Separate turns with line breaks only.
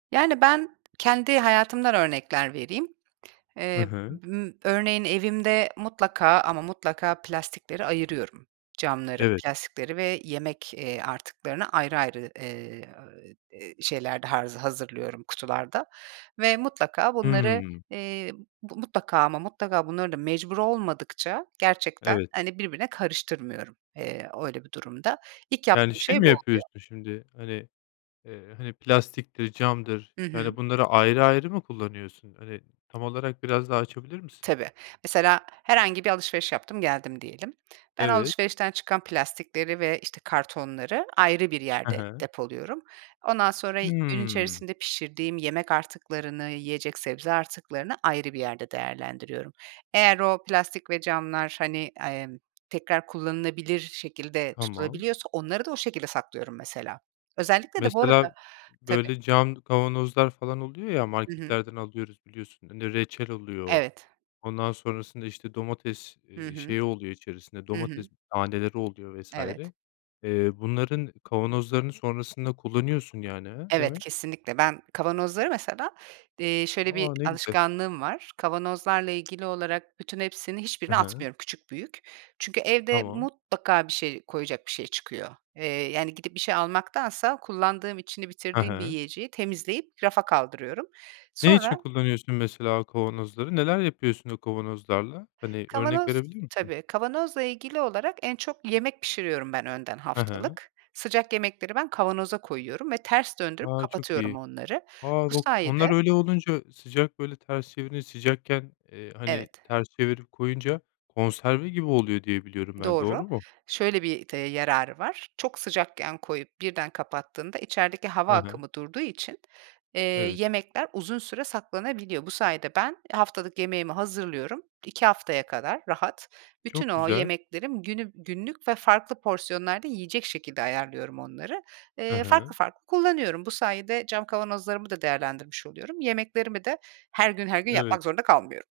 Yani, ben kendi hayatımdan örnekler vereyim.
Hı
Eee,
hı.
ımm, örneğin, evimde mutlaka ama mutlaka plastikleri ayırıyorum. Camları,
Evet.
plastikleri ve yemek, eee, artıklarını ayrı ayrı, eee, şeyler de ha hazırlıyorum kutularda ve mutlaka bunları,
Hımm.
eee, mutlaka ama mutlaka bunları da mecbur olmadıkça gerçekten,
Evet.
hani, birbirine karıştırmıyorum. Eee, öyle bir durumda ilk
Yani,
yaptığım
şey
şey
mi,
bu oluyor.
yapıyorsun şimdi, hani, eee, hani, plastiktir camdır,
Hı hı.
yani, bunları ayrı ayrı mı kullanıyorsun? Hani, tam olarak biraz daha açabilir misin?
Tabii. Mesela herhangi bir alışveriş yaptım geldim diyelim. Ben
Evet.
alışverişten çıkan plastikleri ve, işte, kartonları ayrı bir
Hı
yerde
hı.
depoluyorum. Ondan sonra gün
Hımm.
içerisinde pişirdiğim yemek artıklarını, yiyecek sebze artıklarını ayrı bir yerde değerlendiriyorum. Eğer o plastik ve camlar, hani, emm, tekrar kullanılabilir şekilde
Tamam
tutulabiliyorsa onları da o şekilde saklıyorum mesela. Özellikle de bu arada
Mesela
tabii.
böyle cam kavanozlar falan oluyor ya
Hı hı.
marketlerden alıyoruz, biliyorsun reçel oluyor.
Evet.
Ondan sonrasında, işte, domates,
Hı
eee,
hı.
şeyi oluyor içerisinde
Hı
domates
hı.
taneleri oluyor vs.
Evet.
eee, bunların kavanozlarını sonrasında kullanıyorsun, yani, he
Evet.
demek?
Kesinlikle. Ben kavanozları mesela, eee, şöyle bir
A. Ne güzel.
alışkanlığım var. Kavanozlarla ilgili olarak bütün hepsinin
Hı
hiçbirini
hı.
atmıyorum, küçük, büyük. Çünkü evde
Tamam.
mutlaka bir şey koyacak bir şey çıkıyor. Eee, yani, gidip bir şey almaktansa kullandığım içini
Hı
bitirdiğim bir
hı.
yiyeceği temizleyip rafa kaldırıyorum.
Ne
Sonra...
için kullanıyorsun mesela kavanozları? Neler yapıyorsun o kavanozlarla? Hani, örnek
Kavanoz
verebilir misin?
tabii kavanozla ilgili olarak en çok yemek pişiriyorum ben önden
Hı hı.
haftalık. Sıcak yemekleri ben kavanoza koyuyorum ve ters döndürüp
A. Çok
kapatıyorum
iyi.
onları.
A,
Bu
onlar
sayede...
öyle olunca sıcak böyle ters çevirince sıcakken, eee, hani,
Evet.
ters çevirip koyunca konserve gibi oluyor diye biliyorum ben
Doğru.
doğru mu?
Şöyle bir, eee, yararı var. Çok sıcakken koyup birden kapattığında içerideki hava
Hı hı.
akımı durduğu için, eee,
Evet.
yemekler uzun süre saklanabiliyor. Bu sayede ben haftalık yemeğimi hazırlıyorum 2 haftaya kadar rahat. Bütün
Çok
o
güzel.
yemeklerim günü günlük ve farklı porsiyonlarda yiyecek şekilde ayarlıyorum onları.
Hı
Eee, farklı
hı.
farklı kullanıyorum. Bu sayede cam kavanozlarımı da değerlendirmiş oluyorum. Yemeklerimi de her gün her gün
Evet.
yapmak zorunda kalmıyorum.